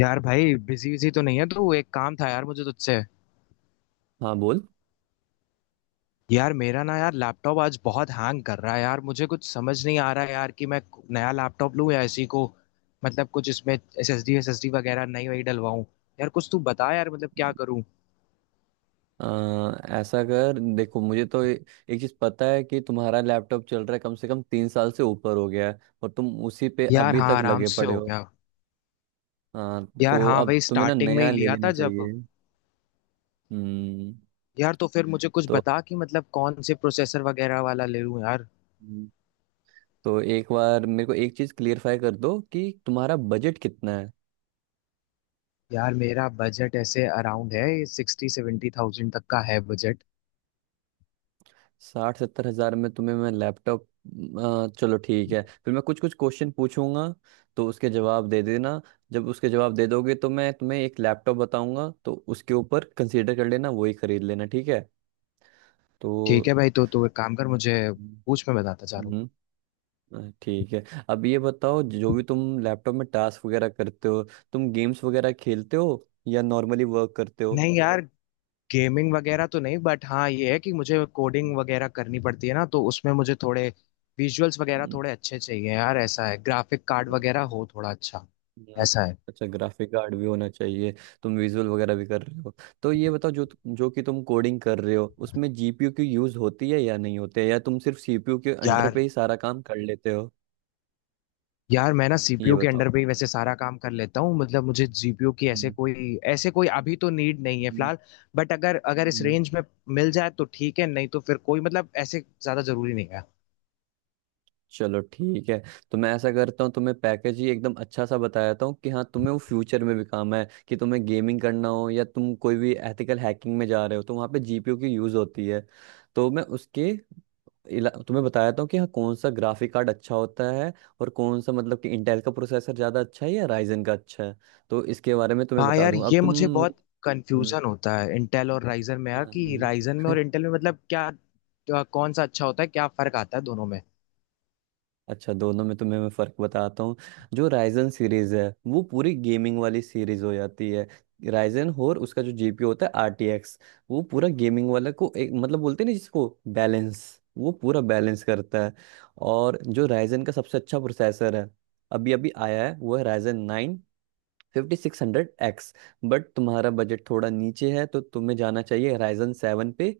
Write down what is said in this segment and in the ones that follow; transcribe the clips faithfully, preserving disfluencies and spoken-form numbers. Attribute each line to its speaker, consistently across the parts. Speaker 1: यार भाई, busy busy तो नहीं है तू। एक काम था यार मुझे तुझसे।
Speaker 2: हाँ, बोल।
Speaker 1: यार मेरा ना, यार लैपटॉप आज बहुत हैंग कर रहा है यार। मुझे कुछ समझ नहीं आ रहा है यार कि मैं नया लैपटॉप लूं या इसी को। मतलब कुछ इसमें S S D S S D वगैरह नई वही डलवाऊं। यार कुछ तू बता यार, मतलब क्या करूं।
Speaker 2: अ, ऐसा कर, देखो, मुझे तो ए- एक चीज पता है कि तुम्हारा लैपटॉप चल रहा है, कम से कम तीन साल से ऊपर हो गया है और तुम उसी पे
Speaker 1: यार
Speaker 2: अभी
Speaker 1: हाँ,
Speaker 2: तक
Speaker 1: आराम
Speaker 2: लगे
Speaker 1: से
Speaker 2: पड़े
Speaker 1: हो
Speaker 2: हो।
Speaker 1: गया।
Speaker 2: हाँ
Speaker 1: यार
Speaker 2: तो
Speaker 1: हाँ,
Speaker 2: अब
Speaker 1: वही
Speaker 2: तुम्हें ना
Speaker 1: स्टार्टिंग में
Speaker 2: नया
Speaker 1: ही
Speaker 2: ले
Speaker 1: लिया
Speaker 2: लेना
Speaker 1: था जब।
Speaker 2: चाहिए। हम्म।
Speaker 1: यार तो फिर मुझे कुछ
Speaker 2: तो
Speaker 1: बता कि मतलब कौन से प्रोसेसर वगैरह वाला ले लूं यार।
Speaker 2: तो एक बार मेरे को एक चीज क्लियरफाई कर दो कि तुम्हारा बजट कितना है।
Speaker 1: यार मेरा बजट ऐसे अराउंड है, सिक्सटी सेवेंटी थाउजेंड तक का है बजट।
Speaker 2: साठ सत्तर हजार में तुम्हें मैं लैपटॉप। अ, चलो ठीक है, फिर मैं कुछ कुछ क्वेश्चन पूछूंगा तो उसके जवाब दे देना। जब उसके जवाब दे दोगे तो मैं तुम्हें एक लैपटॉप बताऊंगा, तो उसके ऊपर कंसीडर कर लेना, वही खरीद लेना, ठीक है। तो
Speaker 1: ठीक है भाई, तो तू एक काम कर मुझे
Speaker 2: हम्म।
Speaker 1: पूछ, मैं बताता जा रहा हूँ।
Speaker 2: हम्म। अ, ठीक है, अब ये बताओ जो भी तुम लैपटॉप में टास्क वगैरह करते हो, तुम गेम्स वगैरह खेलते हो या नॉर्मली वर्क करते हो।
Speaker 1: नहीं यार, गेमिंग वगैरह तो नहीं, बट हाँ ये है कि मुझे कोडिंग वगैरह करनी पड़ती है ना तो उसमें मुझे थोड़े विजुअल्स वगैरह
Speaker 2: हम्म,
Speaker 1: थोड़े अच्छे चाहिए यार। ऐसा है, ग्राफिक कार्ड वगैरह हो थोड़ा अच्छा,
Speaker 2: हम्म,
Speaker 1: ऐसा है।
Speaker 2: अच्छा, ग्राफिक कार्ड भी होना चाहिए, तुम विजुअल वगैरह भी कर रहे हो। तो ये बताओ जो जो कि तुम कोडिंग कर रहे हो, उसमें जीपीयू की यूज होती है या नहीं होती है, या तुम सिर्फ सीपीयू के अंडर पे
Speaker 1: यार
Speaker 2: ही सारा काम कर लेते हो।
Speaker 1: यार, मैं ना
Speaker 2: ये
Speaker 1: सीपीयू के
Speaker 2: बताओ।
Speaker 1: अंडर पे ही वैसे सारा काम कर लेता हूँ, मतलब मुझे जीपीयू की ऐसे
Speaker 2: हम्म,
Speaker 1: कोई ऐसे कोई अभी तो नीड नहीं है
Speaker 2: हम्म,
Speaker 1: फिलहाल। बट अगर अगर इस
Speaker 2: हम्म।
Speaker 1: रेंज में मिल जाए तो ठीक है, नहीं तो फिर कोई मतलब ऐसे ज्यादा जरूरी नहीं है।
Speaker 2: चलो ठीक है, तो मैं ऐसा करता हूँ, तुम्हें पैकेज ही एकदम अच्छा सा बता देता हूँ कि हाँ तुम्हें वो फ्यूचर में भी काम है, कि तुम्हें गेमिंग करना हो या तुम कोई भी एथिकल हैकिंग में जा रहे हो, तो वहाँ पे जीपीयू की यूज होती है। तो मैं उसके इला- तुम्हें बताया था कि हाँ कौन सा ग्राफिक कार्ड अच्छा होता है, और कौन सा मतलब कि इंटेल का प्रोसेसर ज़्यादा अच्छा है या राइजन का अच्छा है, तो इसके बारे में तुम्हें
Speaker 1: हाँ
Speaker 2: बता
Speaker 1: यार,
Speaker 2: दूंगा। अब
Speaker 1: ये
Speaker 2: तुम
Speaker 1: मुझे
Speaker 2: मुझे।
Speaker 1: बहुत
Speaker 2: हम्म,
Speaker 1: कंफ्यूजन होता है इंटेल और राइजन में यार,
Speaker 2: हाँ,
Speaker 1: कि
Speaker 2: हम्म।
Speaker 1: राइजन में और इंटेल में, मतलब क्या क्या- कौन सा अच्छा होता है, क्या फर्क आता है दोनों में।
Speaker 2: अच्छा, दोनों में तुम्हें मैं फ़र्क बताता हूँ। जो राइजन सीरीज़ है वो पूरी गेमिंग वाली सीरीज़ हो जाती है। राइजन, और उसका जो जीपीयू होता है, आरटीएक्स, वो पूरा गेमिंग वाला को एक मतलब बोलते हैं ना जिसको बैलेंस, वो पूरा बैलेंस करता है। और जो राइजन का सबसे अच्छा प्रोसेसर है, अभी अभी आया है, वो है Ryzen fifty six hundred X. But तुम्हारा बजट थोड़ा नीचे है, तो तुम्हें जाना चाहिए Ryzen सेवन पे,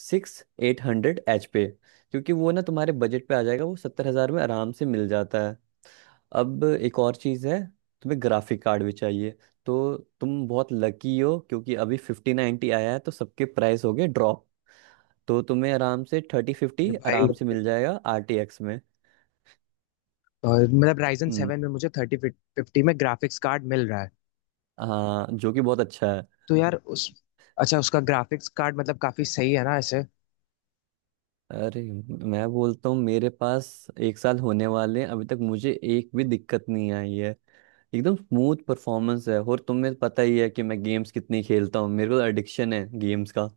Speaker 2: सिक्स एट हंड्रेड एच पे, क्योंकि वो ना तुम्हारे बजट पे आ जाएगा, वो सत्तर हजार में आराम से मिल जाता है। अब एक और चीज़ है, तुम्हें ग्राफिक कार्ड भी चाहिए। तो तुम बहुत लकी हो क्योंकि अभी फिफ्टी नाइन्टी आया है तो सबके प्राइस हो गए ड्रॉप, तो तुम्हें आराम से थर्टी
Speaker 1: ये
Speaker 2: फिफ्टी
Speaker 1: भाई,
Speaker 2: आराम से मिल जाएगा आर टी एक्स में।
Speaker 1: और मतलब राइजन
Speaker 2: हम्म।
Speaker 1: सेवन में मुझे थर्टी फिफ्टी में ग्राफिक्स कार्ड मिल रहा है।
Speaker 2: हाँ, जो कि बहुत अच्छा है।
Speaker 1: तो यार उस अच्छा, उसका ग्राफिक्स कार्ड मतलब काफी सही है ना ऐसे।
Speaker 2: अरे, मैं बोलता हूँ, मेरे पास एक साल होने वाले हैं, अभी तक मुझे एक भी दिक्कत नहीं आई है। एकदम स्मूथ परफॉर्मेंस है, और तुम्हें पता ही है कि मैं गेम्स कितनी खेलता हूँ, मेरे को एडिक्शन है गेम्स का,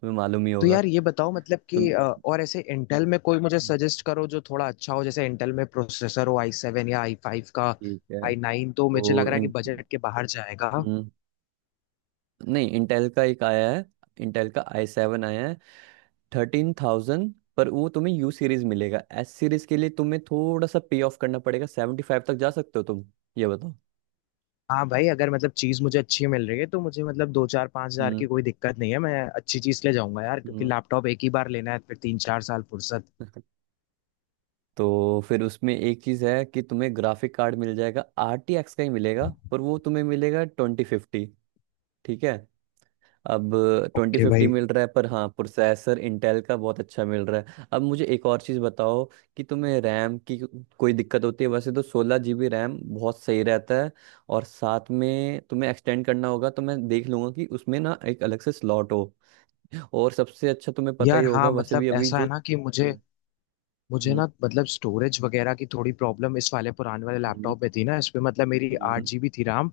Speaker 2: तुम्हें मालूम ही
Speaker 1: तो
Speaker 2: होगा।
Speaker 1: यार ये बताओ मतलब
Speaker 2: तुम।
Speaker 1: कि अ, और ऐसे इंटेल में कोई मुझे सजेस्ट करो जो थोड़ा अच्छा हो, जैसे इंटेल में प्रोसेसर हो आई सेवन या आई फाइव का।
Speaker 2: ठीक है,
Speaker 1: आई नाइन तो मुझे लग
Speaker 2: तो
Speaker 1: रहा है कि
Speaker 2: इन,
Speaker 1: बजट के बाहर जाएगा।
Speaker 2: हम्म, नहीं, इंटेल का एक आया है, इंटेल का आई सेवन आया है, थर्टीन थाउजेंड। पर वो तुम्हें यू सीरीज मिलेगा, एस सीरीज के लिए तुम्हें थोड़ा सा पे ऑफ करना पड़ेगा, सेवेंटी फाइव तक जा सकते हो तुम। ये बताओ।
Speaker 1: हाँ भाई, अगर मतलब चीज मुझे अच्छी मिल रही है तो मुझे मतलब दो चार पांच हजार की
Speaker 2: हम्म
Speaker 1: कोई दिक्कत नहीं है, मैं अच्छी चीज ले जाऊंगा यार, क्योंकि लैपटॉप एक ही बार लेना है, फिर तीन चार साल फुर्सत।
Speaker 2: हम्म। तो फिर उसमें एक चीज़ है कि तुम्हें ग्राफिक कार्ड मिल जाएगा, आर टी एक्स का ही मिलेगा पर वो तुम्हें मिलेगा ट्वेंटी फिफ्टी। ठीक है, अब ट्वेंटी
Speaker 1: ओके
Speaker 2: फिफ्टी
Speaker 1: भाई।
Speaker 2: मिल रहा है पर हाँ प्रोसेसर इंटेल का बहुत अच्छा मिल रहा है। अब मुझे एक और चीज़ बताओ, कि तुम्हें रैम की कोई दिक्कत होती है। वैसे तो सोलह जी बी रैम बहुत सही रहता है, और साथ में तुम्हें एक्सटेंड करना होगा तो मैं देख लूंगा कि उसमें ना एक अलग से स्लॉट हो, और सबसे अच्छा तुम्हें पता ही
Speaker 1: यार
Speaker 2: होगा
Speaker 1: हाँ,
Speaker 2: वैसे भी
Speaker 1: मतलब
Speaker 2: अभी
Speaker 1: ऐसा
Speaker 2: जो।
Speaker 1: है ना कि मुझे
Speaker 2: हम्म,
Speaker 1: मुझे
Speaker 2: हम्म,
Speaker 1: ना मतलब स्टोरेज वगैरह की थोड़ी प्रॉब्लम इस वाले पुराने वाले
Speaker 2: हम्म,
Speaker 1: लैपटॉप में थी ना, इस पे मतलब मेरी आठ जीबी थी RAM।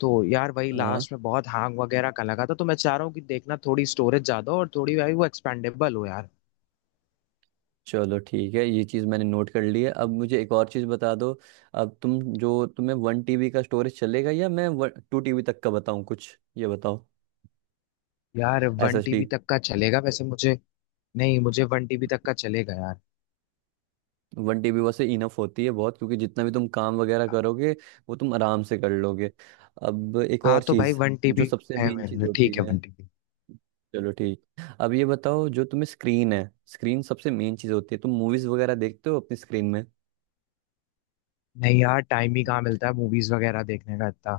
Speaker 1: तो यार वही
Speaker 2: हम्म।
Speaker 1: लास्ट में बहुत हैंग वगैरह का लगा था, तो मैं चाह रहा हूँ कि देखना थोड़ी स्टोरेज ज्यादा हो और थोड़ी भाई वो एक्सपेंडेबल हो यार।
Speaker 2: चलो ठीक है, ये चीज़ मैंने नोट कर ली है। अब मुझे एक और चीज़ बता दो, अब तुम जो, तुम्हें वन टीबी का स्टोरेज चलेगा या मैं टू टीबी तक का बताऊँ कुछ, ये बताओ।
Speaker 1: यार
Speaker 2: S
Speaker 1: one
Speaker 2: S D.
Speaker 1: TB तक का चलेगा वैसे मुझे। नहीं, मुझे वन टीबी तक का चलेगा यार।
Speaker 2: वन टीबी वैसे इनफ होती है बहुत, क्योंकि जितना भी तुम काम वगैरह करोगे वो तुम आराम से कर लोगे। अब एक
Speaker 1: हाँ
Speaker 2: और
Speaker 1: तो भाई,
Speaker 2: चीज़,
Speaker 1: वन
Speaker 2: जो
Speaker 1: टीबी
Speaker 2: सबसे
Speaker 1: है
Speaker 2: मेन चीज़
Speaker 1: मेरे, ठीक
Speaker 2: होती
Speaker 1: है
Speaker 2: है।
Speaker 1: One TB.
Speaker 2: चलो ठीक, अब ये बताओ, जो तुम्हें स्क्रीन है, स्क्रीन सबसे मेन चीज़ होती है, तुम मूवीज़ वगैरह देखते हो अपनी स्क्रीन में।
Speaker 1: नहीं यार, टाइम ही कहाँ मिलता है मूवीज वगैरह देखने का इतना।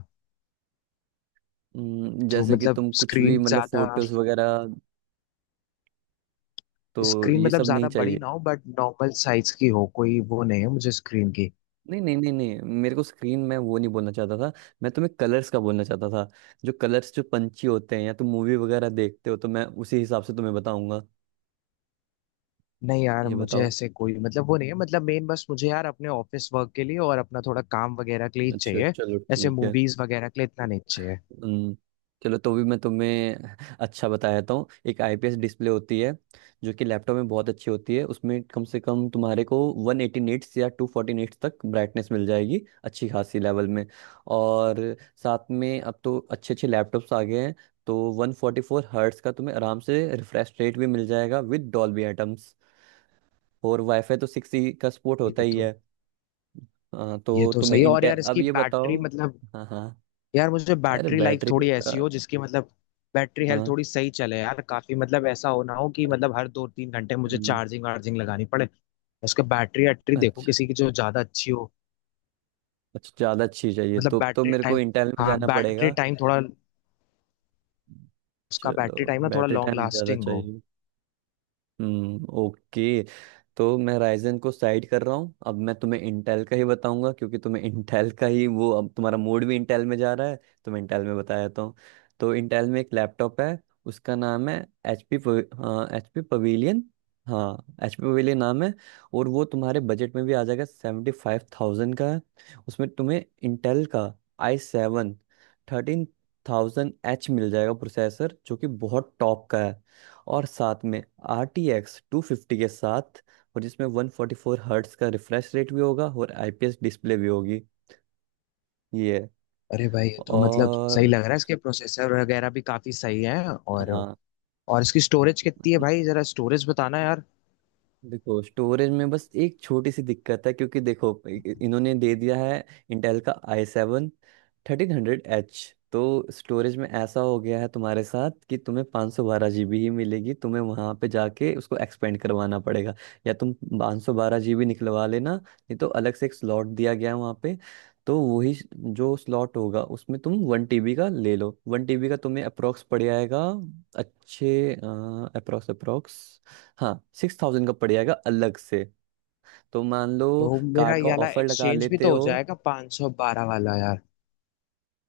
Speaker 2: हम्म,
Speaker 1: तो
Speaker 2: जैसे कि
Speaker 1: मतलब
Speaker 2: तुम कुछ भी
Speaker 1: स्क्रीन
Speaker 2: मतलब
Speaker 1: ज्यादा
Speaker 2: फोटोज वगैरह। तो
Speaker 1: स्क्रीन
Speaker 2: ये
Speaker 1: मतलब
Speaker 2: सब नहीं
Speaker 1: ज्यादा बड़ी
Speaker 2: चाहिए।
Speaker 1: ना हो बट नॉर्मल साइज की हो, कोई वो नहीं है मुझे स्क्रीन की।
Speaker 2: नहीं नहीं नहीं नहीं, मेरे को स्क्रीन में वो नहीं बोलना चाहता था, मैं तुम्हें कलर्स का बोलना चाहता था। जो कलर्स जो पंछी होते हैं, या तुम मूवी वगैरह देखते हो, तो मैं उसी हिसाब से तुम्हें बताऊंगा।
Speaker 1: नहीं यार,
Speaker 2: ये
Speaker 1: मुझे
Speaker 2: बताओ।
Speaker 1: ऐसे कोई मतलब वो नहीं है, मतलब मेन बस मुझे यार अपने ऑफिस वर्क के लिए और अपना थोड़ा काम वगैरह के लिए ही
Speaker 2: अच्छा,
Speaker 1: चाहिए।
Speaker 2: चलो
Speaker 1: ऐसे
Speaker 2: ठीक है।
Speaker 1: मूवीज वगैरह के लिए इतना नहीं चाहिए।
Speaker 2: हम्म, चलो तो भी मैं तुम्हें अच्छा बता देता हूँ, एक आईपीएस डिस्प्ले होती है, जो कि लैपटॉप में बहुत अच्छी होती है, उसमें कम से कम तुम्हारे को वन एटी निट्स या टू फोर्टी निट्स तक ब्राइटनेस मिल जाएगी, अच्छी खासी लेवल में। और साथ में अब तो अच्छे अच्छे लैपटॉप्स आ गए हैं, तो वन फोर्टी फोर हर्ट्स का तुम्हें आराम से रिफ्रेश रेट भी मिल जाएगा विद डॉल्बी एटम्स, और वाईफाई तो सिक्स ई का सपोर्ट होता
Speaker 1: ये
Speaker 2: ही
Speaker 1: तो
Speaker 2: है। हाँ
Speaker 1: ये
Speaker 2: तो
Speaker 1: तो
Speaker 2: तुम्हें
Speaker 1: सही है, और
Speaker 2: इंटे,
Speaker 1: यार
Speaker 2: अब
Speaker 1: इसकी
Speaker 2: ये
Speaker 1: बैटरी
Speaker 2: बताओ।
Speaker 1: मतलब,
Speaker 2: हाँ, हाँ,
Speaker 1: यार मुझे
Speaker 2: अरे
Speaker 1: बैटरी लाइफ
Speaker 2: बैटरी,
Speaker 1: थोड़ी ऐसी हो जिसकी मतलब बैटरी हेल्थ
Speaker 2: हाँ,
Speaker 1: थोड़ी सही चले यार काफी, मतलब ऐसा हो ना हो कि मतलब हर दो तीन घंटे मुझे
Speaker 2: हम्म,
Speaker 1: चार्जिंग वार्जिंग लगानी पड़े। उसके बैटरी वैटरी देखो
Speaker 2: अच्छा,
Speaker 1: किसी की जो ज्यादा अच्छी हो।
Speaker 2: अच्छा ज़्यादा अच्छी चाहिए
Speaker 1: मतलब
Speaker 2: तो तो
Speaker 1: बैटरी
Speaker 2: मेरे को
Speaker 1: टाइम,
Speaker 2: इंटेल में
Speaker 1: हाँ
Speaker 2: जाना
Speaker 1: बैटरी
Speaker 2: पड़ेगा।
Speaker 1: टाइम थोड़ा, उसका
Speaker 2: चलो,
Speaker 1: बैटरी टाइम ना थोड़ा
Speaker 2: बैटरी
Speaker 1: लॉन्ग
Speaker 2: टाइम ज़्यादा
Speaker 1: लास्टिंग हो।
Speaker 2: चाहिए। हम्म, ओके। तो मैं राइजन को साइड कर रहा हूँ, अब मैं तुम्हें इंटेल का ही बताऊंगा क्योंकि तुम्हें इंटेल का ही वो, अब तुम्हारा मूड भी इंटेल में जा रहा है, तो मैं इंटेल में बता देता हूँ। तो इंटेल में एक लैपटॉप है, उसका नाम है एच पी, हाँ एच पी पवेलियन, हाँ एच पी पवेलियन नाम है, और वो तुम्हारे बजट में भी आ जाएगा, सेवेंटी फाइव थाउजेंड का है। उसमें तुम्हें इंटेल का i seven thirteen thousand H मिल जाएगा प्रोसेसर, जो कि बहुत टॉप का है, और साथ में R T X two fifty के साथ, और जिसमें वन फोर्टी फोर हर्ट्स का रिफ्रेश रेट भी होगा और आई पी एस डिस्प्ले भी होगी। ये है।
Speaker 1: अरे भाई, ये तो मतलब सही
Speaker 2: और
Speaker 1: लग रहा है, इसके प्रोसेसर वगैरह भी काफी सही है, और
Speaker 2: हाँ,
Speaker 1: और इसकी स्टोरेज कितनी है भाई, जरा स्टोरेज बताना यार।
Speaker 2: देखो स्टोरेज में बस एक छोटी सी दिक्कत है क्योंकि देखो इ- इ- इन्होंने दे दिया है इंटेल का i seven thirteen hundred H, तो स्टोरेज में ऐसा हो गया है तुम्हारे साथ कि तुम्हें पाँच सौ बारह जी बी ही मिलेगी, तुम्हें वहाँ पे जाके उसको एक्सपेंड करवाना पड़ेगा, या तुम पाँच सौ बारह जी बी निकलवा लेना, नहीं तो अलग से एक स्लॉट दिया गया है वहाँ पे। तो वही स- जो स्लॉट होगा उसमें तुम वन टीबी का ले लो, वन टीबी का तुम्हें अप्रोक्स पड़ जाएगा, अच्छे अप्रोक्स, अप्रोक्स हाँ, सिक्स थाउजेंड का पड़ जाएगा अलग से। तो मान लो
Speaker 1: तो मेरा
Speaker 2: कार्ड का
Speaker 1: ये वाला
Speaker 2: ऑफर लगा
Speaker 1: एक्सचेंज भी
Speaker 2: लेते
Speaker 1: तो हो
Speaker 2: हो।
Speaker 1: जाएगा, पाँच सौ बारह वाला यार,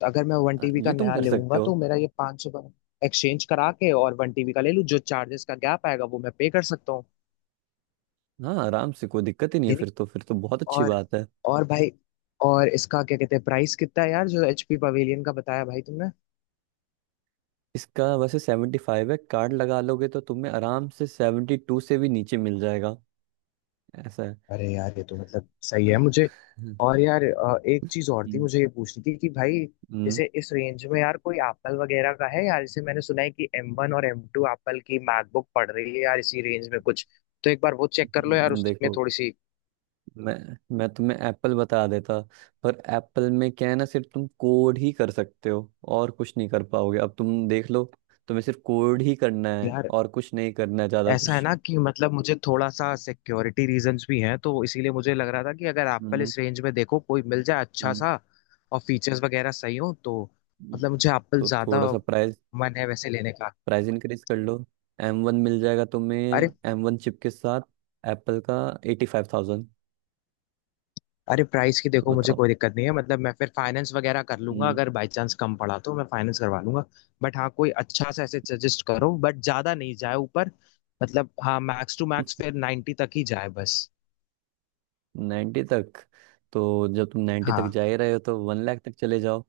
Speaker 1: अगर मैं वन
Speaker 2: अ,
Speaker 1: टीबी का
Speaker 2: ये तुम
Speaker 1: नया
Speaker 2: कर सकते
Speaker 1: लूंगा
Speaker 2: हो,
Speaker 1: तो मेरा ये पाँच सौ एक्सचेंज करा के और वन टीबी का ले लूँ, जो चार्जेस का गैप आएगा वो मैं पे कर सकता हूँ।
Speaker 2: हाँ आराम से, कोई दिक्कत ही नहीं है,
Speaker 1: ये नहीं,
Speaker 2: फिर तो फिर तो बहुत अच्छी
Speaker 1: और
Speaker 2: बात है।
Speaker 1: और भाई, और इसका क्या कहते हैं, प्राइस कितना है यार, जो एचपी पवेलियन का बताया भाई तुमने।
Speaker 2: इसका वैसे सेवेंटी फाइव है, कार्ड लगा लोगे तो तुम्हें आराम से सेवेंटी टू से भी नीचे मिल जाएगा। ऐसा है।
Speaker 1: अरे यार, ये तो मतलब सही
Speaker 2: अ,
Speaker 1: है मुझे।
Speaker 2: हम्म,
Speaker 1: और यार, अ, एक चीज और थी
Speaker 2: हम्म,
Speaker 1: मुझे ये पूछनी थी कि भाई, जैसे इस रेंज में यार कोई एप्पल वगैरह का है यार, जैसे मैंने सुना है कि एम वन और एम टू एप्पल की मैकबुक पड़ रही है यार इसी रेंज में कुछ। तो एक बार वो चेक कर लो यार,
Speaker 2: हम्म,
Speaker 1: उसमें
Speaker 2: देखो
Speaker 1: थोड़ी सी।
Speaker 2: मैं मैं तुम्हें एप्पल बता देता, पर एप्पल में क्या है ना, सिर्फ तुम कोड ही कर सकते हो, और कुछ नहीं कर पाओगे, अब तुम देख लो, तुम्हें सिर्फ कोड ही करना है
Speaker 1: यार
Speaker 2: और कुछ नहीं करना है ज्यादा
Speaker 1: ऐसा है
Speaker 2: कुछ।
Speaker 1: ना कि मतलब मुझे थोड़ा सा सिक्योरिटी रीजंस भी हैं, तो इसीलिए मुझे लग रहा था कि अगर एप्पल
Speaker 2: हम्म
Speaker 1: इस रेंज में देखो कोई मिल जाए अच्छा
Speaker 2: हम्म
Speaker 1: सा और फीचर्स वगैरह सही हो तो,
Speaker 2: हम्म।
Speaker 1: मतलब मुझे एप्पल
Speaker 2: तो
Speaker 1: ज्यादा
Speaker 2: थोड़ा सा प्राइस
Speaker 1: मन है वैसे लेने का।
Speaker 2: प्राइस इंक्रीज कर लो, एम वन मिल जाएगा तुम्हें,
Speaker 1: अरे
Speaker 2: एम वन चिप के साथ एप्पल का, एटी फाइव थाउजेंड।
Speaker 1: अरे, प्राइस की
Speaker 2: तो
Speaker 1: देखो मुझे
Speaker 2: बताओ।
Speaker 1: कोई दिक्कत नहीं है, मतलब मैं फिर फाइनेंस वगैरह कर लूंगा,
Speaker 2: हम्म।
Speaker 1: अगर बाई चांस कम पड़ा तो मैं फाइनेंस करवा लूंगा। बट हाँ, कोई अच्छा सा ऐसे सजेस्ट करो बट ज्यादा नहीं जाए ऊपर। मतलब हाँ, मैक्स टू मैक्स फिर नाइन्टी तक ही जाए बस।
Speaker 2: नाइन्टी तक, तो जब तुम नाइन्टी तक
Speaker 1: हाँ,
Speaker 2: जा ही रहे हो तो वन लाख तक चले जाओ,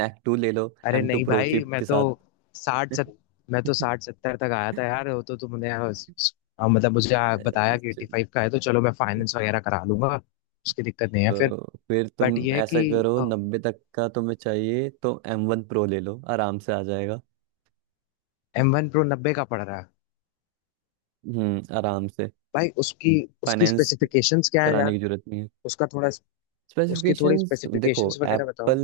Speaker 2: मैक टू ले लो,
Speaker 1: अरे
Speaker 2: एम टू
Speaker 1: नहीं
Speaker 2: प्रो
Speaker 1: भाई,
Speaker 2: चिप
Speaker 1: मैं
Speaker 2: के
Speaker 1: तो
Speaker 2: साथ।
Speaker 1: साठ सत मैं तो साठ सत्तर तक आया था यार, वो तो तुमने आ, स- आ, मतलब मुझे आ, बताया कि एट्टी
Speaker 2: चल-
Speaker 1: फाइव का है, तो चलो मैं फाइनेंस वगैरह करा लूंगा। उसकी दिक्कत नहीं है
Speaker 2: चलो,
Speaker 1: फिर।
Speaker 2: फिर
Speaker 1: बट
Speaker 2: तुम
Speaker 1: ये है
Speaker 2: ऐसा
Speaker 1: कि
Speaker 2: करो, नब्बे तक का तुम्हें चाहिए तो एम वन प्रो ले लो, आराम से आ जाएगा।
Speaker 1: एम वन प्रो नब्बे का पड़ रहा है।
Speaker 2: हम्म, आराम से।
Speaker 1: भाई, उसकी उसकी
Speaker 2: फाइनेंस
Speaker 1: स्पेसिफिकेशंस क्या है
Speaker 2: कराने
Speaker 1: यार,
Speaker 2: की जरूरत नहीं है।
Speaker 1: उसका थोड़ा उसकी थोड़ी
Speaker 2: स्पेसिफिकेशंस देखो
Speaker 1: स्पेसिफिकेशंस वगैरह बताओ।
Speaker 2: एप्पल,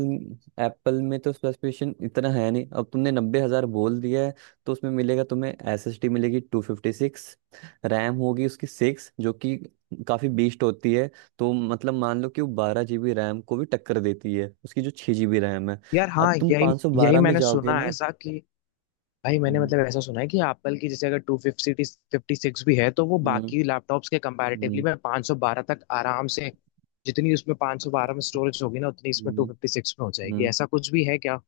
Speaker 2: एप्पल में तो स्पेसिफिकेशन इतना है नहीं, अब तुमने नब्बे हजार बोल दिया है, तो उसमें मिलेगा तुम्हें, एसएसडी मिलेगी टू फिफ्टी सिक्स, रैम होगी उसकी सिक्स, जो कि काफी बीस्ट होती है। तो मतलब मान लो कि वो बारह जीबी रैम को भी टक्कर देती है, उसकी जो छह जीबी रैम है।
Speaker 1: यार हाँ,
Speaker 2: अब तुम
Speaker 1: यही
Speaker 2: पाँच सौ
Speaker 1: यही
Speaker 2: बारह में
Speaker 1: मैंने
Speaker 2: जाओगे
Speaker 1: सुना है
Speaker 2: ना।
Speaker 1: ऐसा कि, भाई मैंने
Speaker 2: हम्म
Speaker 1: मतलब ऐसा सुना है कि एप्पल की, जैसे अगर टू फिफ्टी फिफ्टी सिक्स भी है तो वो
Speaker 2: हम्म
Speaker 1: बाकी लैपटॉप्स के कंपैरेटिवली
Speaker 2: हम्म
Speaker 1: में पाँच सौ बारह तक आराम से, जितनी उसमें पाँच सौ बारह में स्टोरेज होगी ना, उतनी इसमें टू
Speaker 2: हम्म,
Speaker 1: फिफ्टी सिक्स में हो जाएगी,
Speaker 2: हम्म।
Speaker 1: ऐसा कुछ भी है क्या?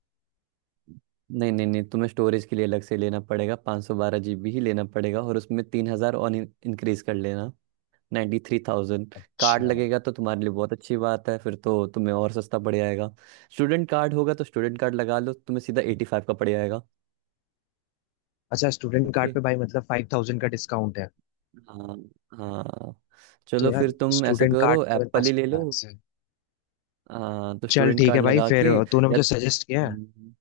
Speaker 2: नहीं नहीं नहीं, तुम्हें स्टोरेज के लिए अलग से लेना पड़ेगा, पाँच सौ बारह सौ बारह जीबी ही लेना पड़ेगा, और उसमें तीन हजार और इंक्रीज कर लेना, नाइन्टी थ्री थाउजेंड। कार्ड
Speaker 1: अच्छा
Speaker 2: लगेगा तो तुम्हारे लिए बहुत अच्छी बात है, फिर तो तुम्हें और सस्ता पड़ जाएगा। स्टूडेंट कार्ड होगा तो स्टूडेंट कार्ड लगा लो, तुम्हें सीधा एटी फाइव का पड़ जाएगा।
Speaker 1: अच्छा, स्टूडेंट कार्ड
Speaker 2: ओके,
Speaker 1: पे भाई मतलब फाइव थाउजेंड का डिस्काउंट है।
Speaker 2: हाँ, हाँ,
Speaker 1: तो
Speaker 2: चलो फिर
Speaker 1: यार,
Speaker 2: तुम ऐसा
Speaker 1: स्टूडेंट कार्ड
Speaker 2: करो,
Speaker 1: तो मेरे
Speaker 2: एप्पल ही
Speaker 1: पास
Speaker 2: ले लो।
Speaker 1: पड़ा से।
Speaker 2: हाँ तो
Speaker 1: चल
Speaker 2: स्टूडेंट
Speaker 1: ठीक
Speaker 2: कार्ड
Speaker 1: है भाई
Speaker 2: लगा
Speaker 1: फिर,
Speaker 2: के,
Speaker 1: तूने
Speaker 2: या
Speaker 1: मुझे सजेस्ट किया है।
Speaker 2: हम्म,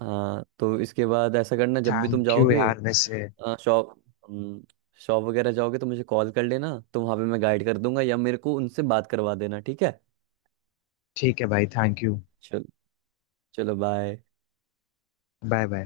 Speaker 2: हाँ। तो इसके बाद ऐसा करना, जब भी तुम
Speaker 1: थैंक यू
Speaker 2: जाओगे
Speaker 1: यार वैसे।
Speaker 2: शॉप, हम्म, शॉप वगैरह जाओगे तो मुझे कॉल कर लेना, तो वहाँ पे मैं गाइड कर दूंगा, या मेरे को उनसे बात करवा देना, ठीक है।
Speaker 1: ठीक है भाई, थैंक यू।
Speaker 2: चलो, चलो बाय।
Speaker 1: Bye bye.